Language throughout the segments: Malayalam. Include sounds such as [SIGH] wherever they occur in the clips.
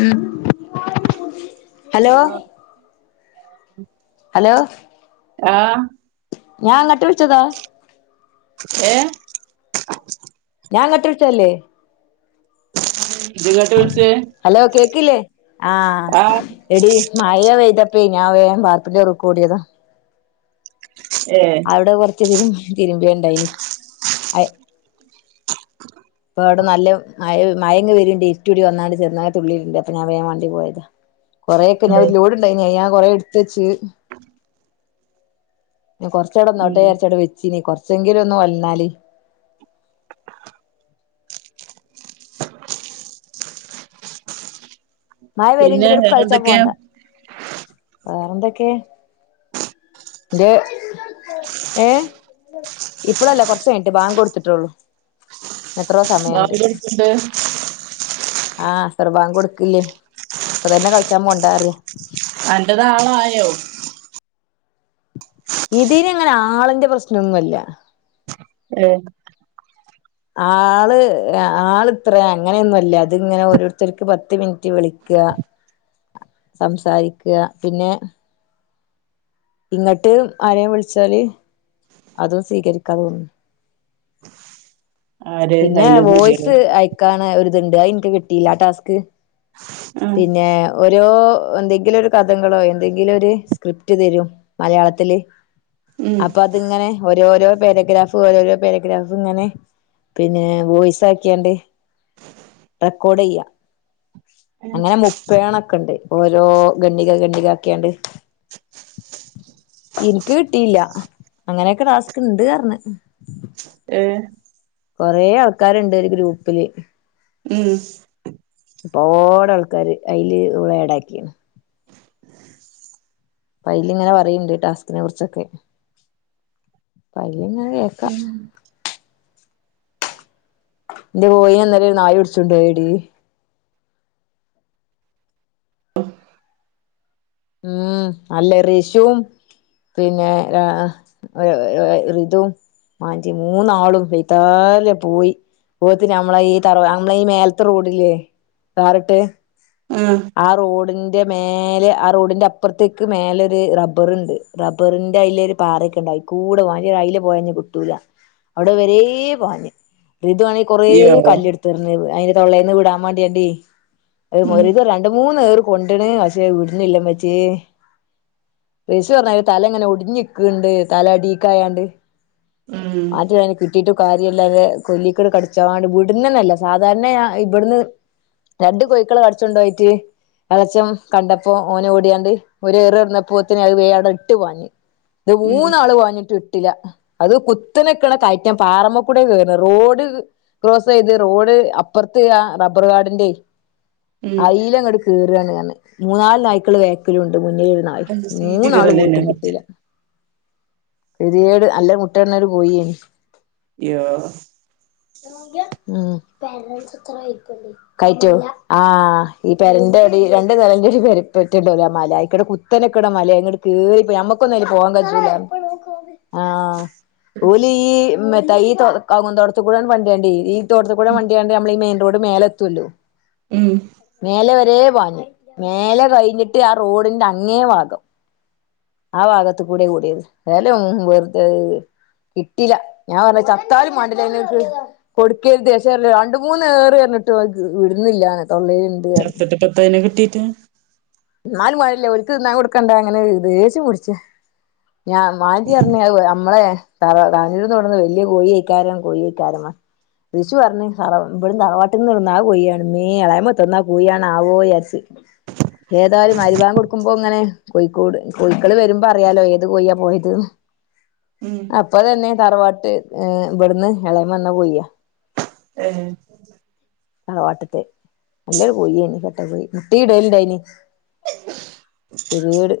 ഉം [INAUDIBLE] ഹലോ ഹലോ ആഹ് ഞാങ്ങട്ട് വിളിച്ചതാ ഏ ഞാങ്ങട്ട് വിളിച്ചല്ലേ [INAUDIBLE] വിളിച്ചേ ഹലോ കേക്കില്ലേ ആഹ് എടീ മയ വെയ്തപ്പേ ഞാൻ വേഗം വാർപ്പിന്റെറെറക്ക് [UNINTELLIGIBLE] ഓടിയതാ ഏ അവിടെ കൊറച്ചു തിരുമ്പി തിരുമ്പിയൊണ്ടയിന് ഇപ്പം വടെ നല്ല മഴ മഴങ്ങ് വര്ണ്ട് ഇര്ട്ടൂടി വന്നാണ്ട് ചെറുതായിട്ട് തുള്ളി വിക്ക്ണ്ട് അപ്പ ഞാൻ വോം മണ്ടി പോയത കൊറെയൊക്കെ ഞാൻ ഒരു ലോട്ണ്ടായിന് ഞാൻ കൊറെ എടുത്തുച്ച് ന്നെ ഉം കൊറച്ചടെന്നോട്ടേന്ന് യാരിച്ചവിടെ വെച്ചീന് കൊറച്ചെങ്കിലും ഒന്നു വന്നാല് മായ പേരുണ്ട് പിന്നെ ജ്ജ്ചെടക്ക് കളിച്ചാ വേറെന്തൊക്കെയാ പോണ്ട വേറെന്തൊക്കെയാ ഏ ഇപ്പളല്ല കൊറച്ചയിഞ്ഞിട്ട് പാങ്ക കൊടുത്തിട്ടെള്ളൂ എത്രോ സമയണ്ട് ബാങ്ക് കൊടുക്ക്ണ്ട് ആഹ് അസർ ബാംഗ്‌ കൊടുക്കില്ലേ ഇപ്പതന്നെ കളിച്ചാ പോണ്ടറിയ അന്റെ നാളായോ ഇതീന് അങ്ങനെ ആളിന്റെ പ്രശ്നൊന്നുല്ല ഏഹ് ആള് ആൾ ഇത്ര അങ്ങനെയൊന്നുംല്ല അതിങ്ങനെ ഓരോരുത്തർക്ക് പത്ത് മിനിറ്റ് വിളിക്കാ സംസാരിക്ക പിന്നെ ഇങ്ങട്ട് ആരെലും വിളിച്ചാല് അതും സ്വീകരിക്കാന്നുതോന്നുന്നു ആര് പിന്നെ അയില് കൂടിയോ വോയിസ് അയ ക്കാണ ഒര്ത്ണ്ട് അയിൻക്ക് കിട്ടില്ല ആഹ് ടാസ്ക് ആഹ് പിന്നെ ഓരോ എന്തെങ്കിലും ഒരു കഥ ങ്കളെ എന്തെങ്കിലും ഒര് സ്ക്രിപ്റ്റ് തരും മലയാളത്തില് ഉം അപ്പൊ അതിങ്ങനെ ഓരോരോ പാരഗ്രാഫ് ഓരോരോ പാരഗ്രാഫ് ഇങ്ങനെ പിന്നെ വോയിസാക്കിയാണ്ട് റെക്കോർഡ് ചെയ്യാ അങ്ങനെ മുപ്പേണൊക്കെണ്ട് ഓരോ ഗണ്ണിക ഗണ്ണിക ആക്കിയാണ്ട് ഇൻക്ക് കിട്ടിയില്ല അങ്ങനെയൊക്കെ ടാസ്ക് ഇണ്ടാർഞ്ഞ് ഏഹ് കൊറെേ ആൾക്കാര്ണ്ട് ഈ ഗ്രൂപ്പില് ഉം പ്പോടെ ആൾക്കാര് അയ്ല് ഏടാക്കിണ് പ്പങ്ങനെ അയ്ല് പറിണ്ട്ട്ടേ ടാസ്കിനെ കുറിച്ചൊക്കെ പ്പയ്ല്ങ്ങനെ കേക്ക ഉം ന്റെ കോയീനെന്നലൊരു നായി പിടിച്ചോണ്ടയടീ ഉം അല്ല റീശും പിന്നെ ഏഹ് അ ഒ റിതും മാഞ്ചി മൂന്നാളും വൈതാലേ പോയി. പോഓത്തി നമ്മളെ ഈ തറ നമ്മളെ ഈ മേലത്തെ റോഡിലേ വറിട്ട് ആഹ് ആ റോഡിന്റെ മേലെ അ റോഡിന്റെ അപ്പുറത്തേക്ക് മേലൊ ഒരു റബ്ബർണ്ട് റബറിന്റെ അയിലെ ഒരു പാറൊക്കെ ഉണ്ടായിട്ട് കൂടെ പോ റയില് പോയഞ്ഞു കുട്ടൂര അവിടെ വരേ പോവാ ഋതുവാണെ കൊറേ ഇയ്യോ കല്ല് എടുത്തി എറിഞ്ഞ് അതിന്റെ തൊള്ളന്ന് വിടാൻ വേണ്ടിയണ്ട ഉം ഇത് രണ്ടു മൂന്ന് കൊണ്ടണ് പക്ഷെ വിടുന്നില്ല അമ്മച്ചേ ശു പറഞ്ഞ തല ഇങ്ങനെ ഒടിഞ്ഞിക്കണ്ട് തല ഡീക്ക ആയാണ്ട് ഉം [UNINTELLIGIBLE] കിട്ടീട്ട് കാര്യ എല്ലാെ കൊല്ലിക്കൂടെ കടിച്ചാണ്ട് വീടന്ന് തന്നെല്ല സാധാരണ ഇവിടുന്ന് രണ്ട് കോഴക്കള് കടിച്ചോണ്ട് പോയിട്ട് എളച്ചം കണ്ടപ അപ്പൊ ഓന ഓടിയാണ്ട് ഒരു എറിറുന്നപ്പോത്തിനെ അത് വേട ഇട്ടുപാഞ്ഞു ഇത് ഉം മൂന്നാൾ വാങ്ങിട്ട് ഇല്ല അത് കുത്തനക്ക്ണ കയറ്റം. പാറമ്മകൂടെ കേറ്ണ റോഡ് ക്രോസ് ചെയ്ത് റോഡ് അപ്പുറത്ത് ആ റബ്ബർ കാടിന്റെ ഉം അയയിലം അങ്ങട്ട കയറുകാണ് മൂന്നാല് നായ്ക്കള് വേക്കലുംണ്ട് മുന്നേരുന്ന ആ അയില് സീറ്റ് മൂന്നാള് കീറലെന്നെ പോയിട്ടും മറ്റേ കിട്ടീല്ല പെരിയേട് അല്ല മുട്ടേന്നര് പോയി ഏസ് [UNINTELLIGIBLE] കയറ്റോ ആ ഈ പെരന്റെ അടി രണ്ട് തലന്റെടി പെരപ്പറ്റ്ണ്ടലോ മല അയിക്കടെ കു ഇത്തനക്കടലയാ എങ്ങട്ട കയറിപ്പോയി നമ്മുക്കൊന്നും പോവാൻ കഴിച്ചില്ല ആഹ ഓല് ഈ മത്ത ഈതോ കൗന്തോട്ടത്തികൂടെ വണ്ടീണ്ട് ഈ തോട്ടത്തി കൂടെ വണ്ടീണ്ട് നമ്മള് മെയിൻ റോഡ് മേലെതൂലോ മ് മേലെ വരേ വാഞ്ഞു മേലെ കഴിഞ്ഞിട്ട് ആ റോഡിന്റെ അങ്ങേ ഭാഗം ആ ഭാഗത്തു കൂടെ കൂടിയത് [UNINTELLIGIBLE] വറ്തെ കിട്ടില്ല ഞാൻ പറഞ്ഞ ചത്താലും പാണ്ടില്ല അക്ക് കൊടുക്കരുത്ക്ഷേ രണ്ട മൂന്നുറി പറഞ്ഞിട്ട് വിടുന്നില്ലനെ തൊള്ളൽ ചത്തട്ട് പത്തതിനെ കിട്ടീയിട്ട് എന്നാലും മാഴല്ലേ ഒരിക്കന്ന കൊടുക്കണ്ട അങ്ങനെ ദേഷ്യം പിടിച് ഞാൻ മാചിറഞ്ഞ [UNINTELLIGIBLE] നമ്മളെ ത താനൂരിന്ന് തുടന്ന് വല്യ കോഴി കഴക്കാരം കോഴി കഴക്കാരമാ തിരിച്ചു പറഞ്ഞഞ് തറ ഇവിടും തറവാട്ടിൽ നിന്ന് ഒന്ന കൊണ മീ എളായ മത്ത ഒന്നാ കൊണ് ആവോ വിചരിച്ച് ഏതായാലും മൈരി ബാങ്ക് കൊടുക്കുമ്പോ ഇങ്ങനെ കോഴിക്കോട് കോഴിക്കൾ വരുമ്പോ അറിയാലോ ഏത് കോഴ്യാ പോയത് ന്ന്. ഉം അപ്പ തന്നെ തറവാട്ട് ഏഹ് ഇവിടുന്ന് ഇളയ വന്നാ പോയ ഏഹ തറവാട്ടത്തെ നല്ലൊരു കോയി പോയിനി [UNINTELLIGIBLE] ചട്ട പോയി മുട്ട ഇടലുണ്ടായിനി വീട്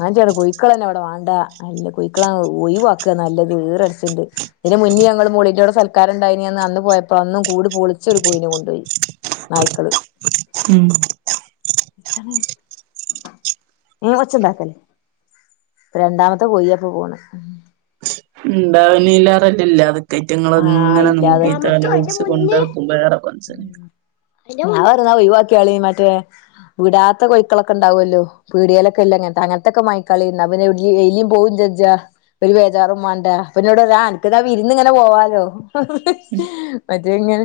ഞാൻ ചേട്ട കോഴക്കള തന്നെ അവിടെ വേണ്ട നല്ല കോഴക്കളാ ഒഴിവാക്കുക നല്ലത് വേറെ അടച്ചണ്ട് ഇതിന് മുന്നേ ഞങ്ങള് മളിോടെ സൽക്കാാരണ്ടായിനനി അന്ന് അന്ന് പോയപ്പോ അന്നും കൂടു പൊളിച്ചൊരു കുവിന കൊണ്ട് പോയി ഉം [UNINTELLIGIBLE] കൊച്ചന്താ രണ്ടാമത്തെ കൊയിപ്പ പോണ് ഉണ്ടാവന ഇല്ലാറല്ലില്ല അത് കയറ്റങ്ങളൾ ആഹ് അങ്ങനെ നോക്കി ഇല്ലാതെക്ക തലോലിച്ച് കൊണ്ടി നടക്കുമ്പോ വേറെ മനസ്സില [UNINTELLIGIBLE] പറി ഒഴിവാക്കിയാളി മറ്റേ വിടാത്ത കോഴക്കളൊക്കെ ഉണ്ടാവല്ലോ പീടിയലൊക്കെ ഇല്ലാംങ്ങനത്തെ അങ്ങനത്തൊക്കെ മക്കളിന്ന് അവെ എ എലും പോവും ജജ്ജ ഒരു ബേജാറും വേണ്ട പിന്നെ ഇവിടെവാനക്ക്താ ഇരുന്ന്ങ്ങനെ പോവാലോ മറ്റ ഇങ്ങെ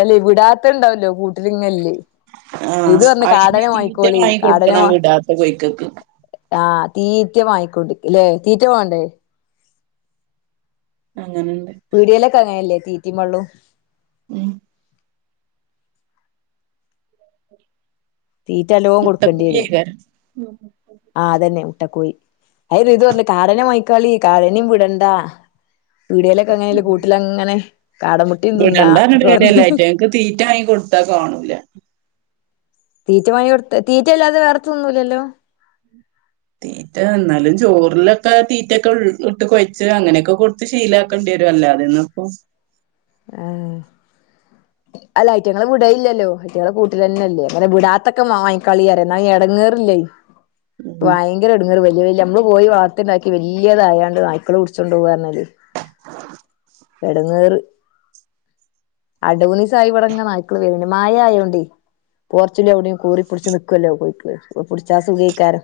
അല്ല വിടാത്ത ഇണ്ടാവല്ലോ കൂട്ടിലിങ്ങല്ലേ? ആഹ ഇത് പറഞ്ഞ് അയിന് കാടനെ തീറ്റ വാങ്ങിക്കോളി മാങ്ങി കാടനെ കൊടുക്കണം വാ വിടാത്ത കോഴിക്കക്ക്. ആഹ്, തീറ്റ വാങ്ങിക്കൊണ്ട് ലെ തീറ്റ മാണ്ടേ അങ്ങനെണ്ട്. പീടിയേലൊക്കെ അങ്ങനല്ലേ തീ തീറ്റി വള്ളും ഹ്മ്മ് തീറ്റ നല്ലോ കൊടുക്കണ്ടിയരും മുട്ടക്കോഴിയേക്കാരം ആഹ് അതന്നെ മുട്ടക്കോഴി. അത് റിതു പറഞ്ഞ് കാടനെ മാങ്ങിക്കാളി കാടെനിം വിടണ്ടാ പീടിയെലൊക്കെ എങ്ങനായാലും കൂട്ടിലങ്ങനെ കാടമുട്ടിം തിന്നാ കൊ തീറ്റാങ്ങി കൊടുത്താ കാണൂല. തീറ്റ മാങ്ങിയൊടുത്ത്, തീറ്റയല്ലാതെ വേറൊത്തും തിന്നൂല്ലല്ലോ തീറ്റ എന്നാലും ചോറിലൊക്കെ തീറ്റയൊക്കെ ഉൾ ഇട്ട് കൊഴച്ച് അങ്ങനൊക്കെ കൊട് ശീലക്കണ്ടിയരും അല്ലാതെന്ന്പ്പം ആഹ് അല്ല ഐറ്റങ്ങളെ വിടയില്ലല്ലോ ഐറ്റങ്ങള് കൂട്ട്ലന്നല്ലേ. അങ്ങനെ വിടാത്തൊക്കെ മാങ്ങിക്കാളിയറിയാ ഇന്നാ എടങ്ങേറില്ലേ [INAUDIBLE] ഇപ്പ ഉം ഭയങ്കര എടങ്ങേറ്, വലിയ വലിയ നമ്മള് കോഴി വളർത്തിണ്ടാക്കി വല്യതായാണ്ട് നായ്ക്കള് പുട്ച്ചൊണ്ടോവാ പറഞ്ഞാലെ എടങ്ങേറ്. രണ്ട്മൂന്നിസ്സായി ഇവടങ്ങനെ നായ്ക്കള് വര്ണ്. മഴയൊണ്ടേ പോർച്ച്ന്റെവിടയോ കേറിപിടിച്ച് നിക്കല്ലോക്ക് പുട്ച്ചാ സുഖയ്ക്കാരം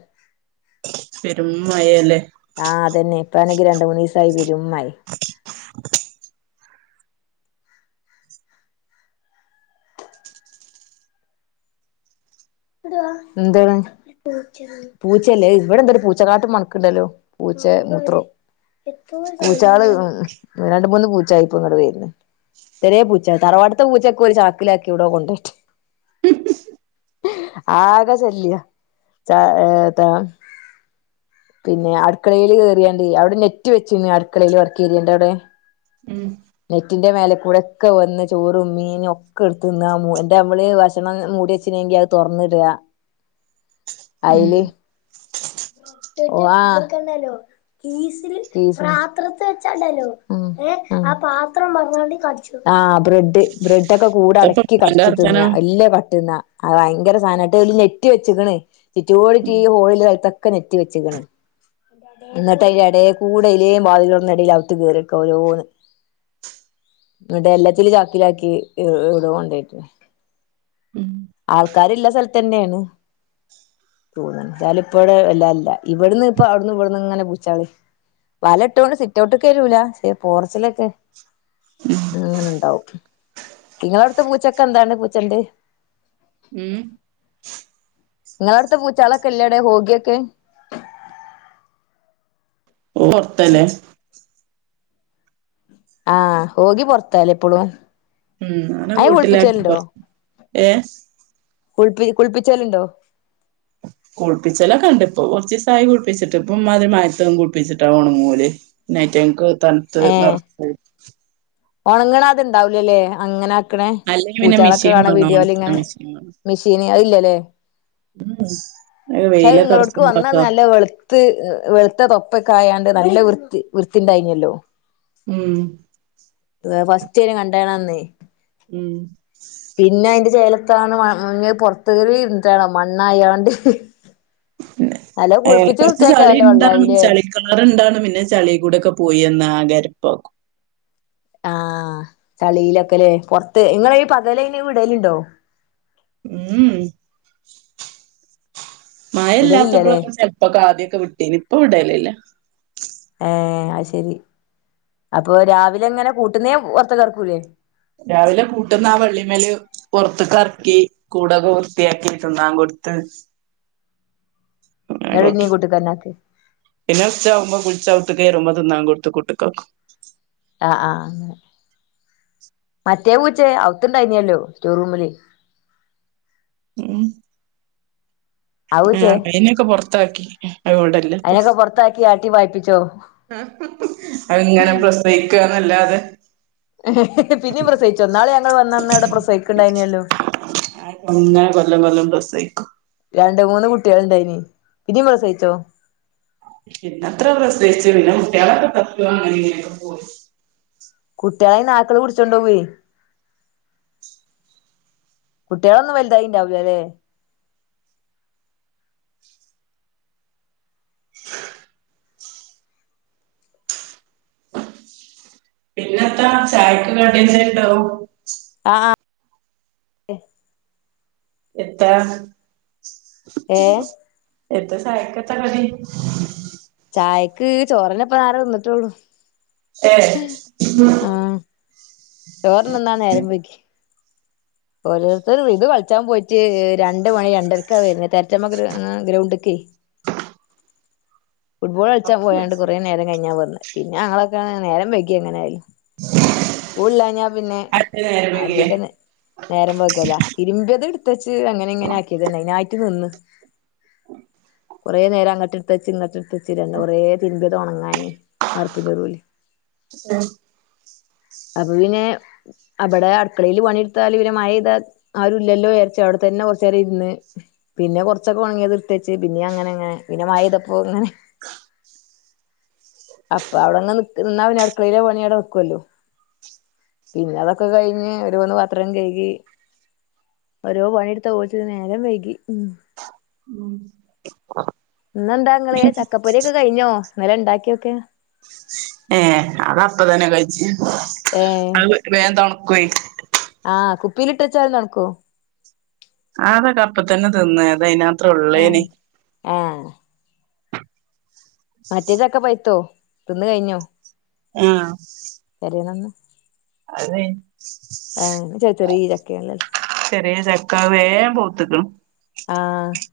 പെരും മഴെല്ലേ ആഹ് അതന്നെ ഇപ്പാണെങ്കിൽ രണ്ട്മൂന്നീസായി പെരും മഴിം എന്താണ്? പൂച്ചല്ലേ [UNINTELLIGIBLE] ഇബടെന്താരു പൂച്ച കാട്ടം മണക്ക്ണ്ടല്ലോ, പൂച്ചെ മൂത്രോ പൂച്ചാള്, രണ്ട്മൂന്ന് പൂച്ചായിപ്പം ഇങ്ങട്ട് വര്ന്ന്. ചെറിയെ പൂച്ചേ തറവാട്ട്ത്തെ പൂച്ചൊക്കെ ഒരു ചാക്കിലാക്കി ഒവ്ടോ കൊണ്ടെട്ട് [INAUDIBLE] ആകെ ശല്യാ ച്ച ഏഹ് എത്താ പിന്നെ അട്ക്കളേല് കേറിയാണ്ടേ അവ്ടെ നെറ്റ് വെച്ചിന് അടുക്കളയില് വർക്കേരിയൻ്റെ അവുടെ ഹ്മ്മ് നെറ്റിന്റെ മേലകൂടെ ഒക്ക വന്ന് ചോറും മീനും ഒക്കെ എടുത്തിന്ന മോ എന്റമ്മള് ഭക്ഷണം മൂടിയെച്ചീനങ്കി അ തൊറന്നിട, ഉം അയില് ഓഹ് ആഹ് കീസിൽ പാത്രത്തിൽ വെച്ചാണ്ടല്ലോ ആഹ്, ആഹ് ആഹ് ബ്രെഡ് ബ്രെഡോക്കെ എത്താപ്പ കൂടടക്കി ഇപ്പാന്റെ കടിച്ചു തിന്ന, വർത്താനം എല്ലം കട്ട്ന്നാ ആഹ് ഭയങ്കര സാധനാ, എന്നിട്ട് ഓല് നെറ്റ് വെച്ച്ക്ക്ണ് ചുറ്റോടിറ്റ് ഉം ഈ ഹോളില്ല സ്ഥലത്തൊക്കെ നെറ്റ് വെച്ച്ക്ക്ണ്. എന്നിട്ട് അയിൻ്റെ എടെകൂടെ എയിലേം വാതില് തൊറന്ന് ഇടേല് അവുത്ത് കയറിക്ക ഓരോന്ന്. ഇവിടെ എല്ലത്തിലും ചാക്കിലാക്കി ഇ ഈടോ കൊണ്ടെട്ടിണ് ഉം ആ കാര്യല്ല സ്ഥലത്തന്നെണു. [UNINTELLIGIBLE] എതായാലും ഇപ്പവടെ വല്ലാല്ലാ, ഇവട്ന്ന്പ്പം അവ്ട്ന്നും ഇവ്ട്ന്നും ഇങ്ങനെ പൂച്ചേള് വലട്ടോണ്ട് സിറ്റവ്ട്ട്ക്ക് വരൂലാ പക്ഷെ പോർച്ചിലൊക്കെ ഹ്മ്മ് അങ്ങനെണ്ടാവും. ഇങ്ങളവ്ട്ത്ത പൂച്ചൊക്കെ എന്തരാന്ന് പൂച്ചണ്ട് ഹ്മ്മ് നിങ്ങളവിടുത്തെ പൂച്ചാളൊക്കെ ഇല്ലേ അവിടെ ഹോഗിയൊക്കെ ഓഹ്, പൊർത്തല്ലേ ആഹ്, ഹോഗി പൊറത്താലെ ഇപ്പളും ഹ്മ്മ് അവനെ വീട്ടിലാക്കി പൊർ, ഏഹ് കുളിപ്പി കുളിപ്പ്ച്ചലുണ്ടോ കുളിപ്പിച്ചലൊക്കെണ്ടിപ്പൊ കൊറച്ചീസായി കുളിപ്പിച്ചിട്ട് ഇപ്പം ഇമ്മാതിരി മഴത്തൊന്നും കുളിപ്പിച്ചിട്ടാ ഒണങ്ങുല്ലേ പിന്നെ അയിറ്റങ്ങക്ക് തൻത്ത് വെർക്കും ഒണങ്ങണത് ണ്ടാവൂലല്ലേ അങ്ങനെ ക്ക്ണേ അല്ലെങ്കി പിന്നെ പൂച്ചകളൊക്കെ മിഷീൻ കാണ വേണം ഒണക്കാൻ വീഡിയോലിങ്ങനെ മിഷീൻ വേണം മെഷീന് അഹ്ല്ലലേ ഉം അത് അഹ് ഇങ്ങളോടയ്ക്ക് വെയിലൊക്കർച്ചുമ്പളൊക്കെ വന്നന്ന് നല്ല വെളു ത്ത് വെളുത്ത തൊപ്പക്കെ ആയാണ്ട് നല്ല വൃത്തി വൃത്തിണ്ടായിനല്ലോ ഉം ഏഹ് ഫസ്റ്റയ്നെ കണ്ടണന്നേ ഉം പിന്നെ അയ്ന്റെ ചേലത്താണ് മ ഇഞ്ഞി അത് പൊറത്ത് കേറി ഇരുന്നിട്ടാണോ മണ്ണായാണ്ട് പിന്നെ നല്ല ഏഹ് കുളിപ്പിച്ച് കൊറച്ച് വൃത്തിയാക്കിയ ചളി നല്ല ഇണ്ടാ [UNINTELLIGIBLE] വെള്ളാവൂലേ ചളി കാറണ്ടാണ് പിന്നെ ചളി കൂടെക്കെ പോയിന്ന് ആകെ എരപ്പക്കും ആഹ് ചളിയിലൊക്കെലേ പൊറത്ത് ഇങ്ങളയ് പകലയ്നേ വിടലുണ്ടോ? ഉം വിടലില്ലല്ലേ മഴല്ലാത്തപ്പളൊക്കെ ചെൽ ഉപ്പോക്കെ ആദ്യോക്കെ വിട്ടിനിം ഇപ്പ വിടലില്ല ഏഹ് അയ് ശെരി അപ്പോ രാവിലെ ഇങ്ങനെ കൂട്ട്ന്നേ പൊറത്ത്ക്കെർക്കൂലേ? രാവിലെ കൂട്ട്ന്ന് ആഹ് വള്ളിമ്മല് പൊറത്ത്ക്കെറക്കി കൂടൊക്കെ വൃത്തിയാക്കി തിന്നാൻ കൊടുത്ത് അങ്ങനെ ന്നിട്ട് ഇനിം കാട്ടും കൂട്ട്ക്കെന്നെ ആക്കെ പിന്നെ ഉച്ചാവുമ്പൊ കുളിച്ച് ഔത്ത്ക്കേറുമ്പം തിന്നാൻ കൊടുത്ത് കൂട്ട്ക്കാക്കും ആഹ് ആഹ് അങ്ങനെ മറ്റേ പൂച്ചേ ഔത്തണ്ടായിനല്ലോ സ്റ്റോറൂമില് ഏഹ് ആ ആഹ് പൂച്ചേ അയ്നൊക്കെ പുറത്താക്കി അത് ഇവിടെല്ല അയ്നൊക്കെ പുറത്താക്കി ആട്ടി പായി അഹ് ഇങ്ങനെ പ്രസവിക്കന്നല്ലാതെ പിന്നെയും പ്രസവിച്ചോ ഇന്നാള് ഞങ്ങൾ വന്നന്ന അവ്ടെ പ്രസവിക്കണ്ടായിനല്ലോ അത്ങ്ങനെ കൊല്ലം കൊല്ലം പ്രസവിക്കും രണ്ടു മൂന്ന് കുട്ടികള് ഇണ്ടായിനി. പിന്നിം പ്രസവിച്ചോ? പിന്നത്ര പ്രസവിച്ചുള്ളു പിന്നെ കുട്ടികളൊക്കെ ചത്തു അങ്ങനെ ഇങ്ങനെക്കെ പോയി കുട്ട്യോളെ ഈ നായ്ക്കള് പിടിച്ചോണ്ടവേയ് കുട്ടികളൊന്നും വലുതായിണ്ടാവില്ലല്ലെ പിന്നെത്ത ചായക്ക് കടി എന്തേലും ഉണ്ടാവും ആഹ് എത്താ ഏഹ് എന്ത ചായക്കെത്ത കടി ചായക്ക് ചോറെന്നെപ്പന്നാരെ തിന്ന്ട്ടൊള്ളൂ ഏഹ് ആഹ് ചോറ് ത്ന്നാൻ നേരം വൈകി ഓരോരുത്തർ ഇത് കളിച്ചാൻ പോയിട്ട് രണ്ട് മണി രണ്ടരക്കാ വരുന്ന തര്ച്ചമ്മ [UNINTELLIGIBLE] ഗ്രൗണ്ട്ക്കെയ് ഫുട്ബോള് കളിച്ചാ പോയാണ്ട് കൊറേ നേരം കഴിഞ്ഞാ വന്നത് പിന്നെ അങ്ങളൊക്ക [UNINTELLIGIBLE] നേരം വൈകി എങ്ങനായി സ്കൂളില്ലാഞ്ഞാ പിന്നെ അടുത്ത നേരം വൈകിയേ അധിക നേ നേരം വെളുക്കലാ. തിരുമ്പിയത് എടുത്തച്ച് അങ്ങനെ ഇങ്ങനെ ആക്കിയത് അയ്നായിട്ട് നിന്ന്, കൊറേ നേരം അങ്ങട്ട്ട്ത്തെച്ച് ഇങ്ങട്ടെടുത്തച്ച് [UNINTELLIGIBLE] കൊറേ തിര്മ്പിത് ഓണങ്ങനെയ് വാർപ്പിന്റെ [UNINTELLIGIBLE] [INAUDIBLE] അപ്പ പിന്നെ, അബടെ അടുക്കളയില് പണിയെടുത്താല് പിന്നെ മഴ പെഴ്താ ആരും ഇല്ലല്ലോ, ആര്ച്ച് അവിടെ തന്നെ കൊറച്ചേരം ഇരുന്ന്. പിന്നെ കൊറച്ചൊക്കെ ഉണങ്ങിയത് ഇട്ത്തച്ച്. പിന്നെ അങ്ങന അങ്ങന. പിന്നെ മഴ പെഴ്തപ്പൊ ഇങ്ങനെ. [INAUDIBLE] അപ്പ അവ്ടങ്ങനെ നിക്ക് നിന്നാ, പിന്നെ അടുക്കളയില പണി അവ്ടെ നിക്കുല്ലോ. പിന്നെ അതൊക്കെ കഴിഞ്ഞ് ഒരു കുന്നു പാത്രം കഴുകി. ഓരോ പണിതൊപോത്തിന് നേരം വൈകി മ്.. ഇന്നന്താ ഇങ്ങള് ചക്കപ്പൊരിയോക്കെ കഴിഞ്ഞോ? ന്നലെ ഇണ്ടാക്കിയൊക്കെ ഏ... അതപ്പോതന്നെ കഴിച് ഏ.. ഹ് വേന്തൊണകൊയ് ആഹ്.. കുപ്പിലിട്ടെച്ചാലും തൺക്കോ? അതൊകപ്പത്തന്നെ തിന്ന് അദൈന ആഹ.. ആഹ് മറ്റേതൊക്കെപൈത്തോ തിന്ന് കൈ ഞ്ഞോ? ആഹ്.. പെരിനന്ന് ആ.. ന്ന് ചെയ് ചെറീയ ചകെ ണ്ലെ ചെറേയ് ചക്ക വേഗം പൂത്ക്ണ് ആ.. ഹ്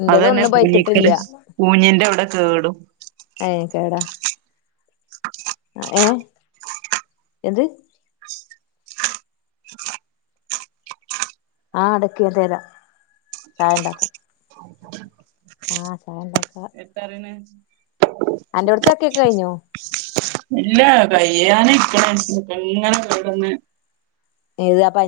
ഇന്റേത് അതെന്നെ ഒന്നും പൈത്തിട്ടില്ല പൂഞ്ഞിക്ണ് പൂഞ്ഞിന്റെഅവ്ടെ കേടും ഏ.. കേടാ.. അഏഹ്.. എന്ത് ആഹ്.. അതൊക്കെയാൻ തെരാൻ വേണ്ട കിം ആഹ്.. ചായണ്ടാക്ക എത്തറീണ് അന്റെ പടിതൊക്കെ കഴിഞ്ഞോ ഇല്ല.. കയ്യാനൈക്ണ് ഇകൊല്ലാം [UNINTELLIGIBLE] ന്ന് ഏത് അ പൻ